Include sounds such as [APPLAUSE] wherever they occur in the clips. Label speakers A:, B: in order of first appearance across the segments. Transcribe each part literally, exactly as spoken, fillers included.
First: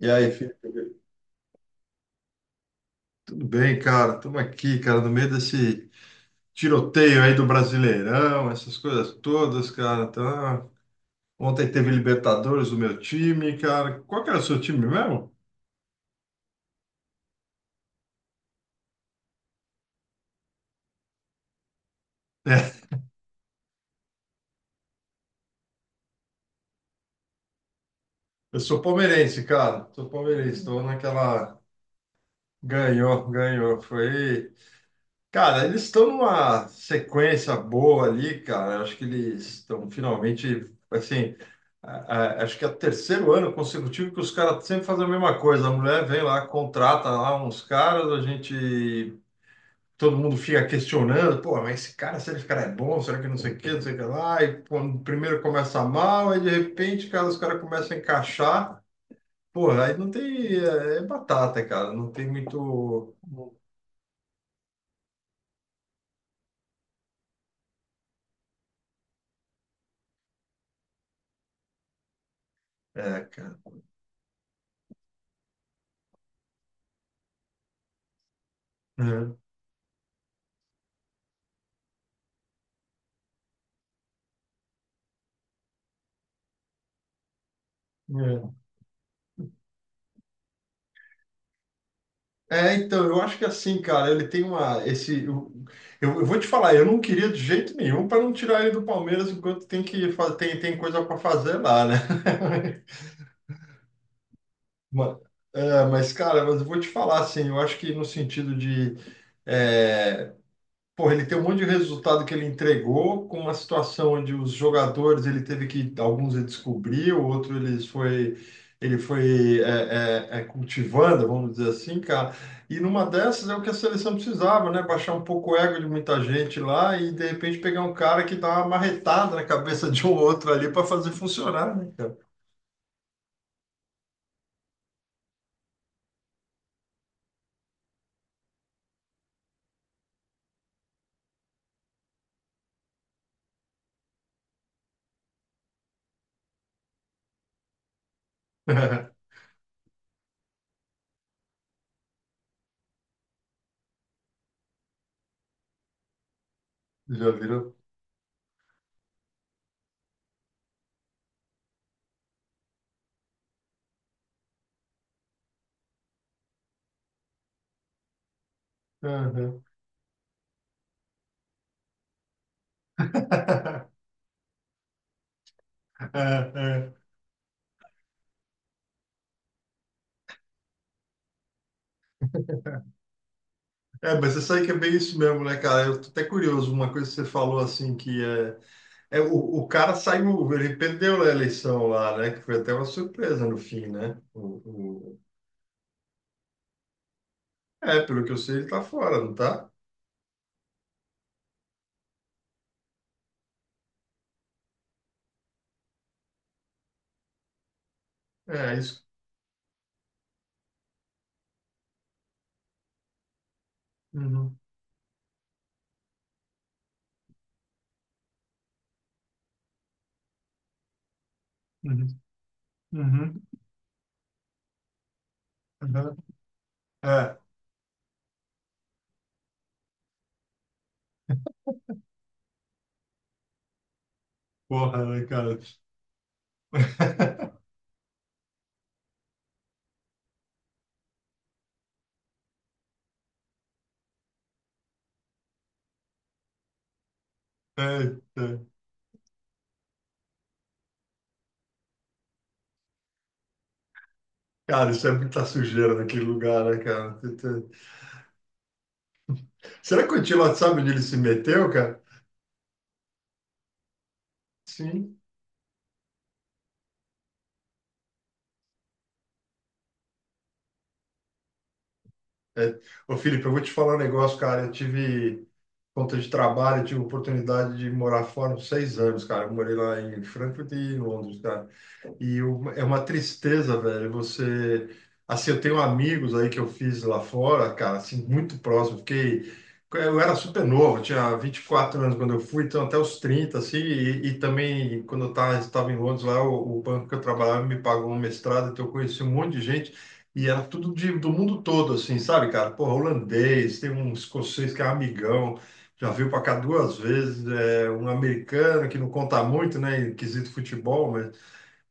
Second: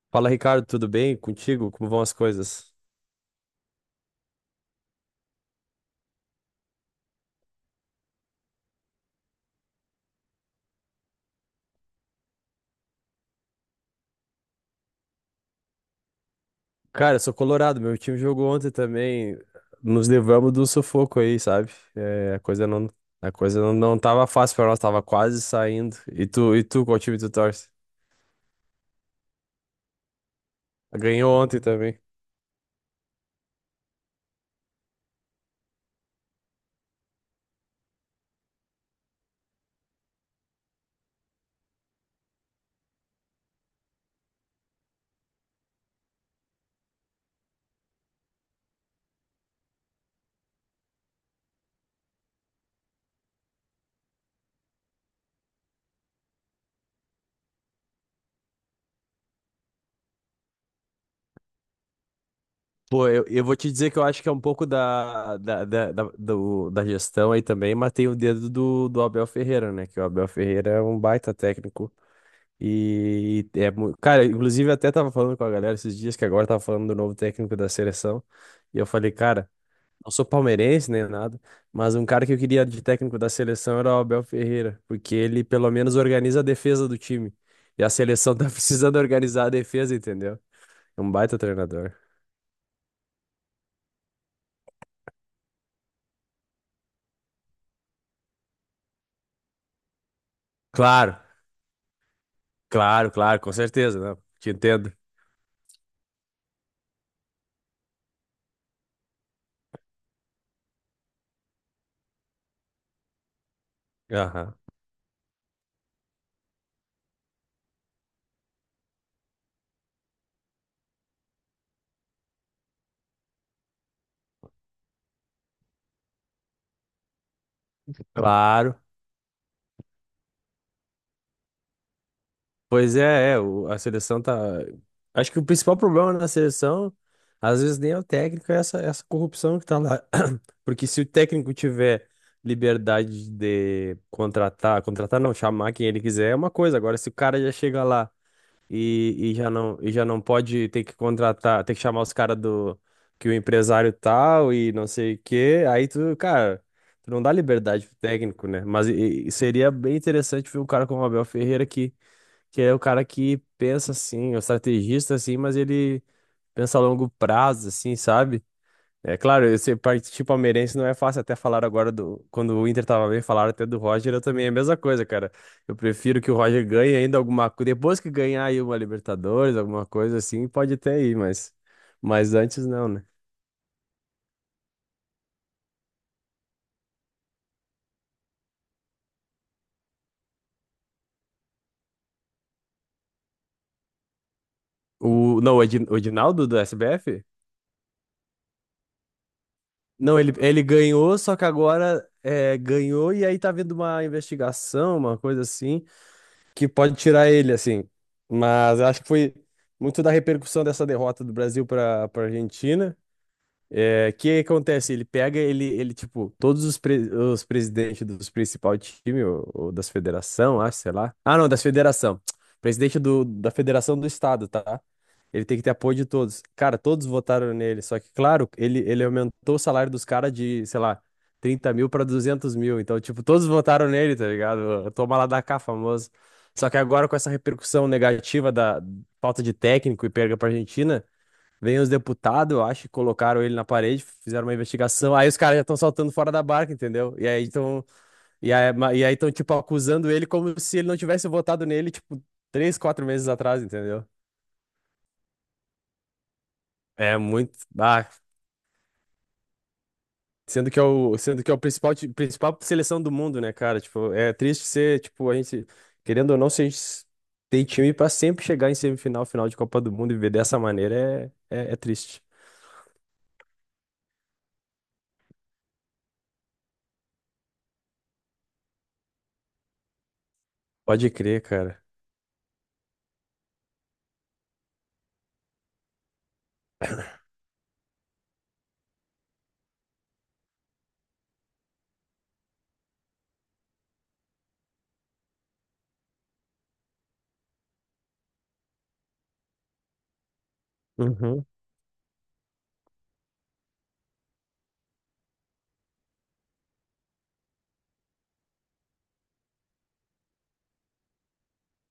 A: E
B: Fala,
A: aí,
B: Ricardo, tudo
A: Felipe?
B: bem contigo? Como vão as coisas?
A: Tudo bem, cara? Estamos aqui, cara, no meio desse tiroteio aí do Brasileirão, essas coisas todas, cara. Então, ontem teve Libertadores do meu time, cara. Qual que era o seu time mesmo?
B: Cara, eu sou colorado, meu time jogou ontem também. Nos levamos do sufoco aí, sabe? É, a coisa
A: É,
B: não, a coisa não, não tava fácil pra nós, tava quase saindo. E tu, e tu, qual time tu torce?
A: eu sou palmeirense, cara. Sou palmeirense. Estou
B: Ganhou
A: naquela.
B: ontem também.
A: Ganhou, ganhou. Foi. Cara, eles estão numa sequência boa ali, cara. Acho que eles estão finalmente, assim, a- a- acho que é o terceiro ano consecutivo que os caras sempre fazem a mesma coisa. A mulher vem lá, contrata lá uns caras, a gente, todo mundo fica questionando, pô, mas esse cara, será que esse cara é bom? Será que não sei o quê, não sei o que lá? E pô, primeiro começa mal, aí de repente, cara, os caras começam a encaixar. Porra, aí não tem, é, é batata, cara, não tem
B: Pô,
A: muito,
B: eu, eu vou te dizer que eu acho que é um pouco da, da, da, da, do- da gestão aí também, mas tem o dedo do, do Abel Ferreira, né? Que o Abel Ferreira é um baita técnico.
A: é,
B: E
A: cara.
B: é, mu- cara, inclusive eu até tava falando com a galera esses dias que agora tava falando do novo técnico da seleção. E eu falei,
A: É,
B: cara, não sou palmeirense nem nada, mas um cara que eu queria de técnico da seleção era o Abel Ferreira, porque ele pelo menos organiza a defesa do time. E a seleção [LAUGHS] tá
A: é.
B: precisando organizar a defesa, entendeu? É um baita treinador.
A: É, então, eu acho que é assim, cara, ele tem uma, esse, eu, eu, eu vou te falar, eu não queria de jeito nenhum para não tirar ele do Palmeiras enquanto tem que fa- tem, tem coisa para
B: Claro,
A: fazer lá, né?
B: claro, claro, com certeza, né? Te
A: [LAUGHS]
B: entendo.
A: Ma- é, mas, cara, mas eu vou te falar assim, eu acho que no sentido de é, Porra, ele tem um monte de resultado que ele entregou, com uma situação onde os
B: Aham.
A: jogadores ele teve que, alguns ele descobriu, outro ele foi, ele foi é, é, é, cultivando, vamos dizer assim, cara. E numa dessas é o que a seleção precisava, né? Baixar um pouco o ego de muita gente lá e de repente pegar um cara que dá uma
B: Claro.
A: marretada na cabeça de um outro ali para fazer funcionar, né, cara?
B: Pois é, é, o- a seleção tá. Acho que o principal problema da seleção, às vezes nem é o técnico, é essa, essa corrupção que tá lá. [CLEARS THROAT] Porque se o técnico tiver liberdade de contratar, contratar não, chamar quem ele quiser é uma coisa. Agora, se o cara já chega lá e,
A: [LAUGHS]
B: e já não, e já não pode ter que contratar, ter que chamar os caras do que o empresário tal e não sei o quê, aí tu, cara. tu Não
A: Já
B: dá
A: virou.
B: liberdade pro técnico, né? Mas e- e seria bem interessante ver um cara como o Abel Ferreira que que é o cara que pensa assim, é o estrategista assim, mas ele pensa a longo prazo, assim, sabe? É claro,
A: Aham.
B: esse partir palmeirense não é fácil, até falar agora do. Quando o Inter tava bem, falaram até do
A: [LAUGHS]
B: Roger, eu também é a mesma coisa, cara. Eu
A: É,
B: prefiro que o Roger
A: é.
B: ganhe ainda alguma coisa. Depois que ganhar aí uma Libertadores, alguma coisa assim, pode até ir, mas. Mas antes não, né?
A: É, mas você sabe que é bem isso mesmo, né, cara? Eu tô até curioso, uma coisa que você falou assim que é É, o, o cara saiu, ele perdeu a eleição lá, né? Que foi até uma surpresa no fim, né? O, o-
B: O, não, o Edi- o Edinaldo do S B F?
A: É, pelo que eu sei, ele tá fora, não tá?
B: Não, ele, ele ganhou, só que agora é, ganhou e aí tá vendo uma investigação, uma coisa assim. que pode tirar ele, assim.
A: É
B: Mas eu acho
A: isso.
B: que foi muito da repercussão dessa derrota do Brasil para para Argentina. É, o que
A: Uhum,
B: acontece? Ele pega, ele, ele tipo, todos os, pre- os presidentes dos principais times, ou, ou das federação, acho, sei lá. Ah, não, das
A: uhum,
B: federação. [TSK] Presidente do,
A: uhum,
B: da federação do estado, tá? Ele tem que ter apoio de
A: uhum.
B: todos. Cara, todos
A: É,
B: votaram nele, só que, claro, ele, ele aumentou o salário dos caras de, sei lá, trinta mil pra duzentos mil. Então, tipo, todos votaram nele, tá ligado?
A: porra,
B: Toma
A: né,
B: lá da
A: cara?
B: cá, famoso. Só que agora, com essa
A: [LAUGHS]
B: repercussão negativa da falta de técnico e perda pra Argentina. Vem os deputados, eu acho, colocaram ele na parede, fizeram uma investigação. Aí os caras já estão saltando fora da barca, entendeu? E aí estão,
A: Eita.
B: e aí, ma- e aí estão, tipo, acusando ele como se ele não tivesse votado nele, tipo, três, quatro meses atrás, entendeu?
A: Cara, isso é muita sujeira naquele lugar, né, cara?
B: É
A: Tu-
B: muito.
A: tu-
B: Ah,
A: Será que o Antilote
B: sendo que
A: sabe
B: é
A: onde ele se
B: o, sendo que é o
A: meteu,
B: principal,
A: cara?
B: ti- principal seleção do mundo, né, cara? Tipo, é triste ser,
A: Sim.
B: tipo, a gente, querendo ou não, se a gente s- tem time pra sempre chegar em semifinal, final de Copa do Mundo e ver dessa maneira, é, é, é triste.
A: É. Ô, Felipe, eu vou te falar um negócio, cara. Eu tive. Conta de trabalho, eu tive oportunidade de morar fora uns seis anos, cara. Eu morei lá em Frankfurt e em
B: Pode
A: Londres,
B: crer,
A: cara.
B: cara.
A: E uma- é uma tristeza, velho. Você. Assim, eu tenho amigos aí que eu fiz lá fora, cara, assim, muito próximo. Fiquei. Eu era super novo, eu tinha vinte e quatro anos quando eu fui, então até os trinta assim. E, e também, quando eu tava- estava em Londres lá, o, o banco que eu trabalhava me pagou um mestrado, então eu conheci um monte de gente. E era tudo de, do
B: Uhum.
A: mundo todo, assim, sabe, cara? Porra, holandês, tem um escocês que é amigão, já veio para cá duas vezes, é, um americano que não conta muito, né, em quesito futebol,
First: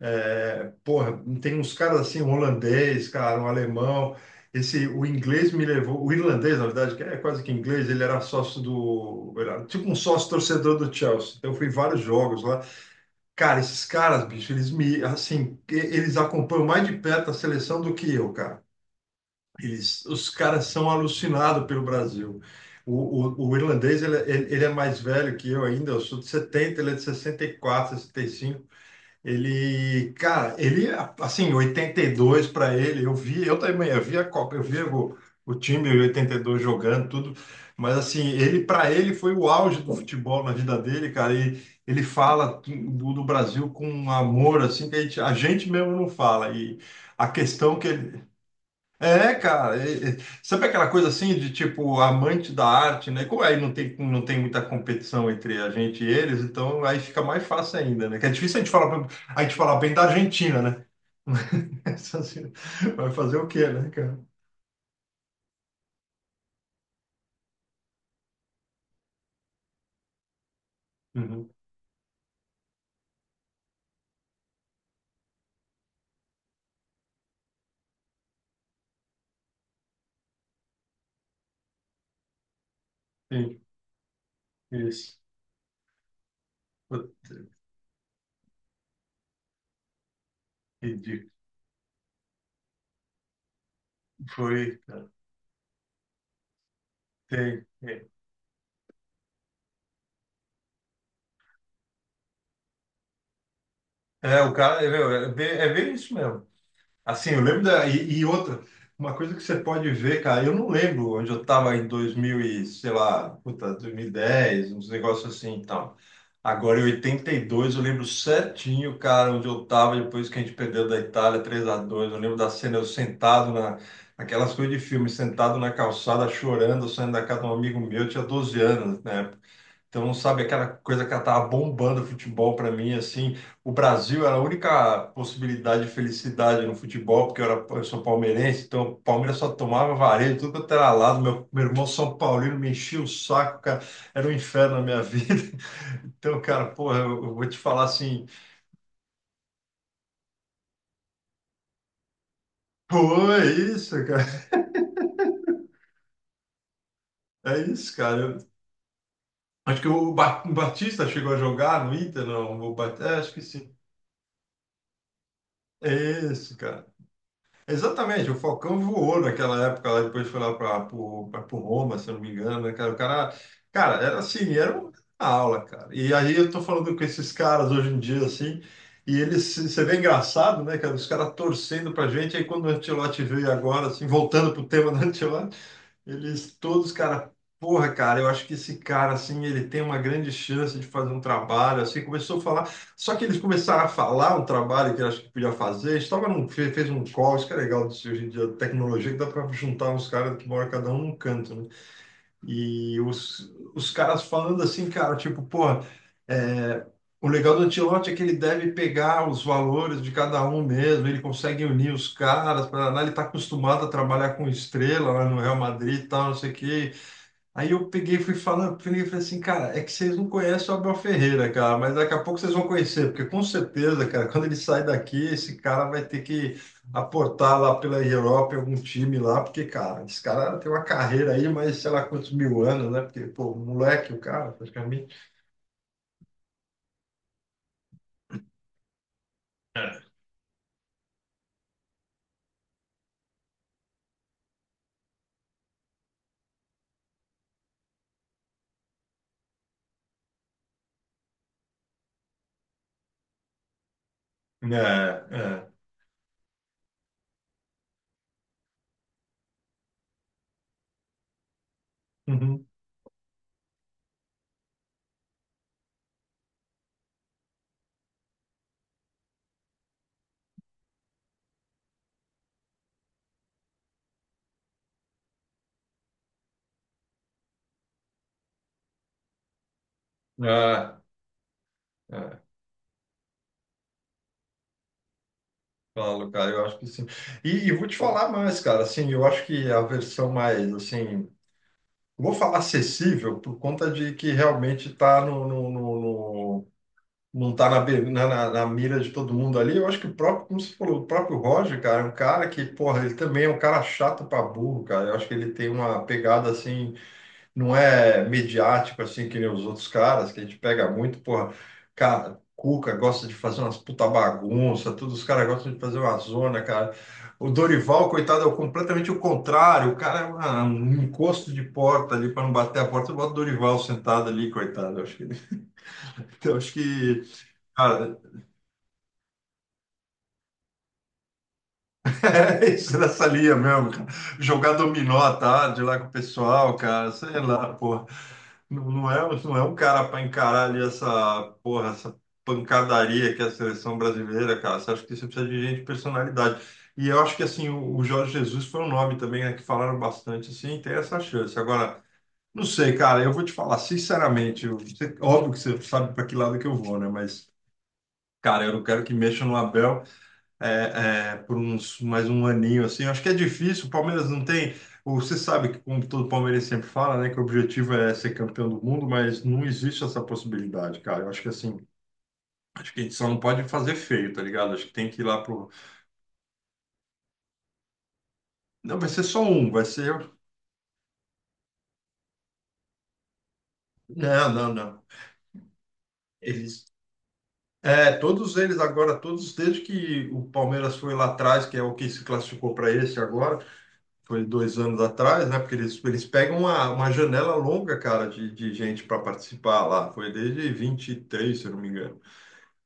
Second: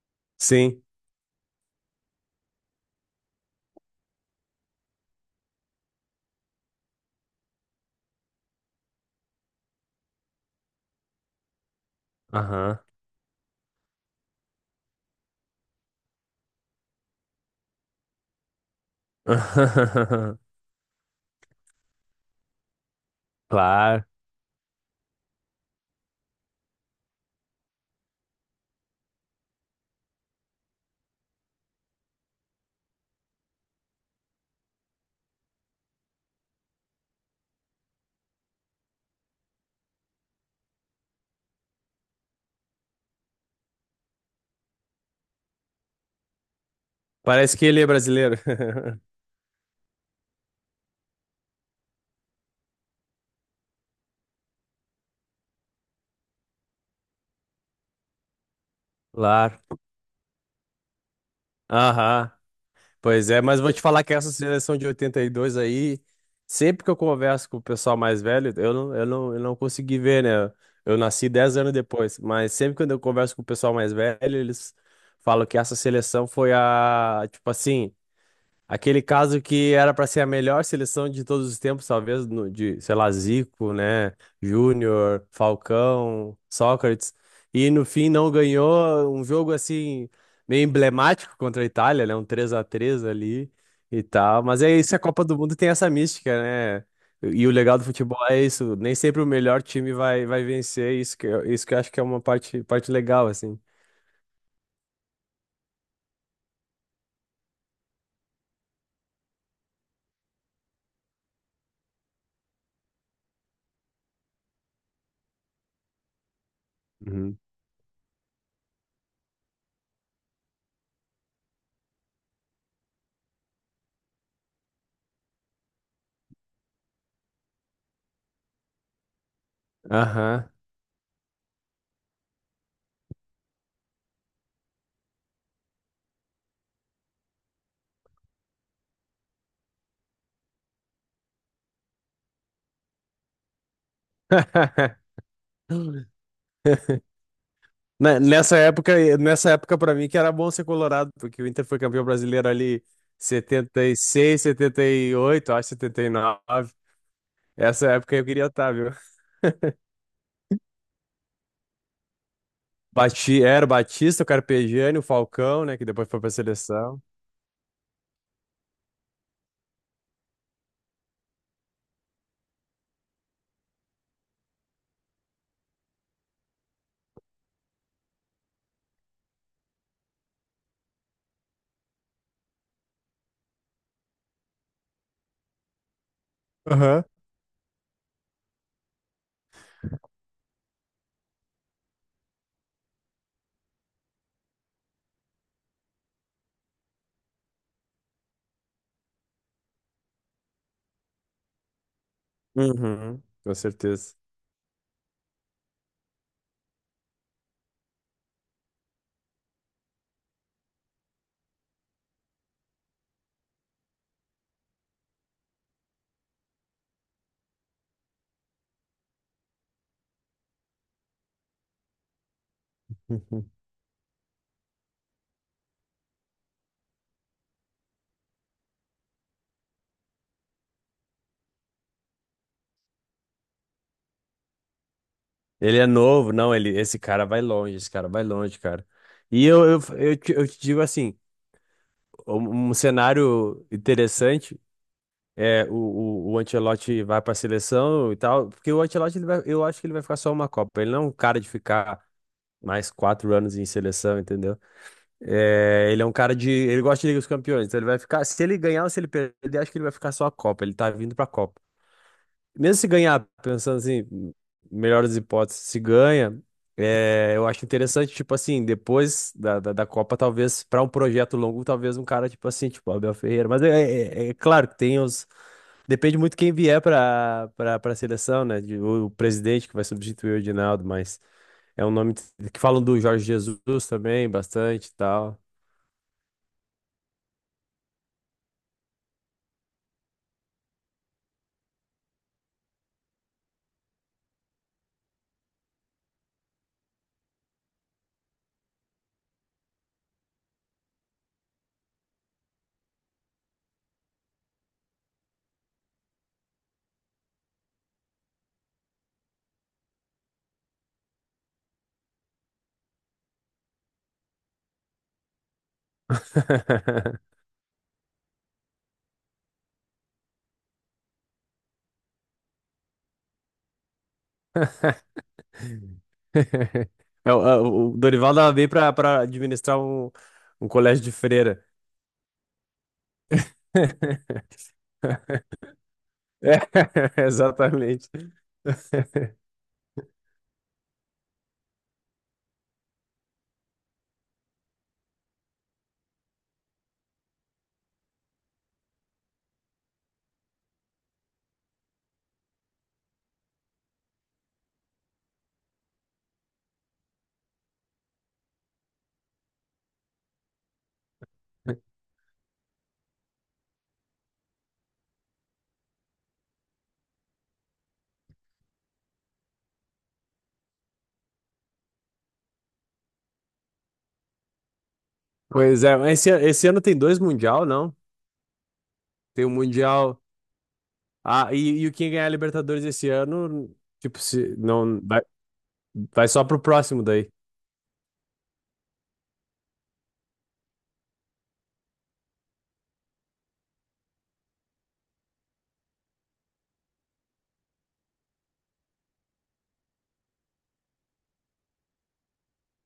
A: é,
B: Sim.
A: porra, tem uns caras assim, um holandês, cara, um alemão. Esse, o inglês me levou, o irlandês, na verdade, que é quase que inglês, ele era sócio do, era tipo um sócio torcedor do Chelsea. Então eu fui em vários jogos lá.
B: Aham.
A: Cara, esses caras, bicho, eles me, assim, e- eles acompanham mais de perto a seleção do que eu, cara. Eles, os
B: [LAUGHS]
A: caras são alucinados pelo Brasil. O, o, o irlandês,
B: Claro.
A: ele, é, ele ele é mais velho que eu ainda, eu sou de setenta, ele é de sessenta sessenta e quatro sessenta e cinco, ele, cara, ele, assim, oitenta e dois para ele, eu vi, eu também, eu vi a Copa, eu vi o, o time em oitenta e dois jogando, tudo, mas assim, ele, para ele, foi o auge do futebol na vida dele, cara, e ele fala do, do Brasil com um amor, assim, que a gente, a gente mesmo não fala, e a
B: Parece que
A: questão
B: ele é
A: que ele,
B: brasileiro. [LAUGHS]
A: é, cara, é- é- sabe aquela coisa assim de tipo amante da arte, né? Como aí não tem, não tem muita competição entre a gente e eles, então aí fica mais fácil ainda, né? Que é difícil a gente falar, pra- a gente
B: Claro.
A: falar bem da Argentina, né? [LAUGHS] Mas
B: Aham,
A: assim, vai
B: pois
A: fazer
B: é,
A: o
B: mas
A: quê,
B: vou te
A: né,
B: falar que
A: cara?
B: essa seleção de oitenta e dois aí, sempre que eu converso com o pessoal mais velho, eu não, eu não, eu não consegui ver, né? Eu nasci
A: Uhum,
B: dez anos depois, mas sempre quando eu converso com o pessoal mais velho, eles falam que essa seleção foi a, tipo assim, Aquele caso que era para ser a melhor seleção de todos os tempos, talvez, no- de, sei lá,
A: sim,
B: Zico, né?
A: isso.
B: Júnior, Falcão, Sócrates. E no fim não ganhou um jogo assim, meio
A: Entendi.
B: emblemático contra a Itália, né? Um três a três ali e tal. Mas é
A: Foi.
B: isso, a Copa do Mundo tem essa mística, né? E o
A: Tem.
B: legal do
A: É,
B: futebol é isso, nem sempre o melhor time vai, vai vencer. Isso que, eu- isso que eu acho que é uma parte, parte legal, assim.
A: é, o cara, é, meu, é bem, é bem isso mesmo. Assim, eu lembro da. E, e outra, uma coisa que você pode ver, cara, eu não lembro onde eu estava em dois mil e, sei lá, puta, dois mil e dez, uns negócios assim e tal. Agora, em oitenta
B: Uhum.
A: e dois eu lembro certinho, cara, onde eu estava depois que a gente perdeu da Itália três a dois. Eu lembro da cena, eu sentado na. Aquelas coisas de filme, sentado na calçada, chorando, saindo da casa de um amigo meu, eu tinha doze anos, né? Então, sabe,
B: Aham.
A: aquela coisa que ela tava bombando o futebol para mim, assim, o Brasil era a única possibilidade de felicidade no futebol, porque eu, era, eu sou palmeirense, então o Palmeiras só tomava vareio, tudo quanto era lado, meu, meu irmão São Paulino me enchia o saco, cara, era um inferno na minha vida.
B: [LAUGHS]
A: [LAUGHS] Então, cara, porra, eu, eu vou te falar
B: Na-
A: assim,
B: Nessa época, eh, nessa época para mim que era bom ser colorado, porque o Inter foi campeão brasileiro ali
A: pô, é isso, cara,
B: setenta e seis, setenta e oito, acho setenta e nove.
A: é
B: Essa
A: isso,
B: época
A: cara.
B: eu queria
A: Eu-
B: estar, viu?
A: acho que o Ba- o Batista chegou a jogar no Inter, não, o Batista, acho que
B: Bati, era o
A: sim,
B: Batista, o Carpegiani, o Falcão, né, que depois
A: é
B: foi pra
A: isso, cara.
B: seleção.
A: Exatamente, o Falcão voou naquela época lá, depois foi lá para o Roma, se eu não me engano, né, cara? O cara, cara, era assim, era uma aula, cara. E aí eu tô falando com esses caras hoje em dia, assim, e eles, você vê engraçado, né, cara? Os caras torcendo pra gente, aí quando o Ancelotti veio agora, assim, voltando pro tema do Ancelotti, eles todos,
B: Aham.
A: cara, porra, cara, eu acho que esse cara, assim, ele tem uma grande chance de fazer um trabalho, assim, começou a falar, só que eles começaram a falar um trabalho que eu acho que podia fazer, estava num, fe- fez um call, isso que é legal disso hoje em dia, tecnologia, que dá para juntar uns caras que moram cada um num canto, né? E
B: Uhum,
A: os,
B: com
A: os
B: certeza.
A: caras falando assim, cara, tipo, pô é, O legal do Ancelotti é que ele deve pegar os valores de cada um mesmo, ele consegue unir os caras, pra, lá ele está acostumado a trabalhar com estrela lá no Real Madrid e tal, não sei o quê. Aí eu peguei e fui falando, peguei e falei assim, cara, é que vocês não conhecem o Abel Ferreira, cara, mas daqui a pouco vocês vão conhecer, porque com
B: Uhum.
A: certeza, cara, quando ele sai daqui, esse cara vai ter que aportar lá pela Europa em algum time lá, porque, cara, esse cara tem uma carreira aí, mas sei lá quantos mil anos, né? Porque, pô, moleque o cara, praticamente.
B: Ele é novo, não, ele, esse cara vai longe, esse cara vai longe, cara. E eu, eu, eu, te, eu te digo assim, um, um cenário interessante. É, o, o, o Ancelotti vai para a seleção e tal, porque o Ancelotti, ele vai, eu acho que ele vai ficar só uma Copa. Ele não é um cara de ficar mais quatro anos em seleção, entendeu?
A: É, é.
B: É, ele é um cara de. Ele gosta de Liga dos Campeões, então ele vai ficar. Se ele ganhar ou se ele perder, acho que ele vai ficar só a Copa. Ele tá vindo pra Copa.
A: Uhum.
B: Mesmo se ganhar, pensando assim, melhor das hipóteses, se ganha, é, eu acho interessante, tipo assim, depois da, da, da Copa, talvez, para um projeto longo, talvez um cara, tipo assim, tipo Abel Ferreira. Mas é, é é claro que tem os. Depende muito quem vier para para para a seleção, né? De- O, o presidente que vai substituir o Edinaldo,
A: É,
B: mas é um nome
A: é,
B: t- que falam do Jorge Jesus também, bastante e tal.
A: claro, cara, eu acho que sim. E, e vou te falar mais, cara, assim, eu acho que a versão mais, assim, vou falar acessível por conta de que realmente tá no, no, no- no- não tá na, be- na, na- na mira de todo mundo ali. Eu acho que o próprio, como você falou, o próprio Roger, cara, é um cara que, porra, ele também é um cara chato pra burro, cara. Eu acho que ele tem uma pegada, assim, não é mediático assim que nem os outros caras, que a gente pega muito, porra, cara, Cuca gosta de fazer umas puta bagunça, todos os caras gostam de fazer uma zona, cara.
B: [LAUGHS]
A: O Dorival, coitado, é o- completamente o contrário, o cara é uma- um encosto de porta ali para não bater a porta, bota o Dorival sentado ali, coitado. Eu acho que, [LAUGHS] eu acho que,
B: É, O, é, o
A: cara,
B: Dorival dava bem para para administrar um, um colégio de freira.
A: É [LAUGHS] isso nessa linha mesmo, cara.
B: [LAUGHS]
A: Jogar dominó à tarde lá com o
B: É,
A: pessoal, cara,
B: [LAUGHS]
A: sei lá, porra.
B: exatamente.
A: Não, não é, não é um cara para encarar ali essa, porra, essa pancadaria que é a seleção brasileira, cara. Você acha que você precisa de gente de personalidade. E eu acho que, assim, o, o Jorge Jesus foi um nome também, né, que falaram bastante, assim, tem essa chance. Agora, não sei, cara, eu vou te falar, sinceramente, eu- você- óbvio que você sabe para que lado que eu vou, né? Mas, cara, eu não quero que mexa no Abel é, é, por uns mais um aninho assim. Eu acho que é difícil. O Palmeiras não tem. o- Você sabe que, como todo palmeirense sempre fala, né, que o objetivo é ser campeão do mundo, mas não existe essa possibilidade, cara. Eu acho que assim, acho que a gente só não pode fazer feio, tá ligado? Acho que tem que ir lá pro.
B: Pois é, mas esse, ano- esse ano tem dois Mundial, não?
A: Não, vai ser só
B: Tem o
A: um, vai
B: Mundial.
A: ser.
B: Ah, e, e o quem ganhar a Libertadores esse ano, tipo,
A: Não,
B: se
A: não,
B: não
A: não.
B: vai, vai só pro
A: Eles.
B: próximo daí.
A: É, todos eles agora, todos desde que o Palmeiras foi lá atrás, que é o que se classificou para esse agora, foi dois anos atrás, né? Porque eles, eles pegam uma, uma janela longa, cara, de, de gente para participar lá. Foi desde vinte e três, se eu não me engano.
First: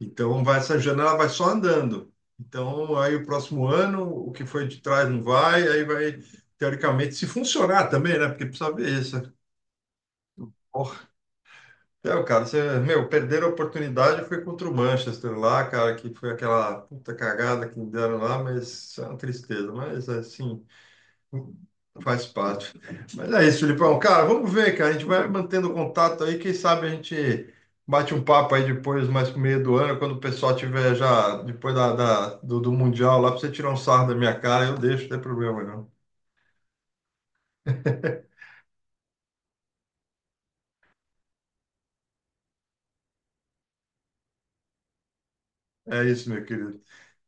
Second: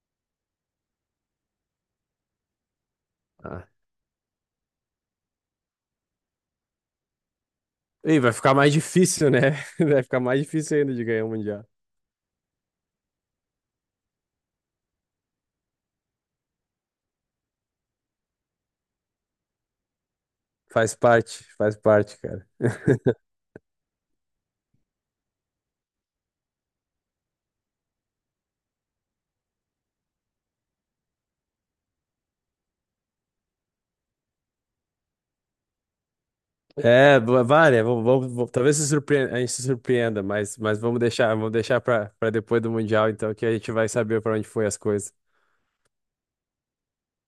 A: Então, vai, essa janela vai só andando. Então, aí o próximo
B: Ah.
A: ano, o que foi de trás não vai, aí vai, teoricamente, se funcionar também,
B: E
A: né?
B: vai
A: Porque
B: ficar
A: precisa
B: mais
A: ver isso.
B: difícil, né? [LAUGHS] Vai ficar mais difícil ainda de
A: Porra,
B: ganhar o Mundial.
A: é, cara, você, meu, perderam a oportunidade foi contra o Manchester lá, cara, que foi aquela puta cagada que me deram lá, mas é uma tristeza. Mas, assim,
B: Faz parte, faz parte,
A: faz
B: cara.
A: parte.
B: [LAUGHS]
A: Mas é isso, Filipão. Cara, vamos ver, cara. A gente vai mantendo contato aí. Quem sabe a gente bate um papo aí depois, mais pro meio do ano, quando o pessoal tiver já, depois da, da- do, do Mundial lá, pra você tirar um sarro da minha cara, eu deixo, não tem problema não.
B: É, va- várias. Vamos, vamos- vamos- talvez se surpreenda, a gente se surpreenda, mas, mas vamos deixar, vamos deixar para depois do Mundial, então, que a gente vai saber para onde foi as coisas.
A: É isso, meu querido.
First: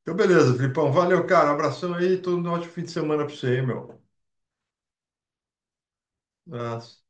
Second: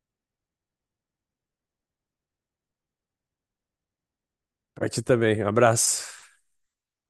A: Então, beleza, Filipão. Valeu, cara. Abração aí. Todo um ótimo fim de semana pra você aí, meu.
B: Pra ti também. Um abraço.
A: Abraço.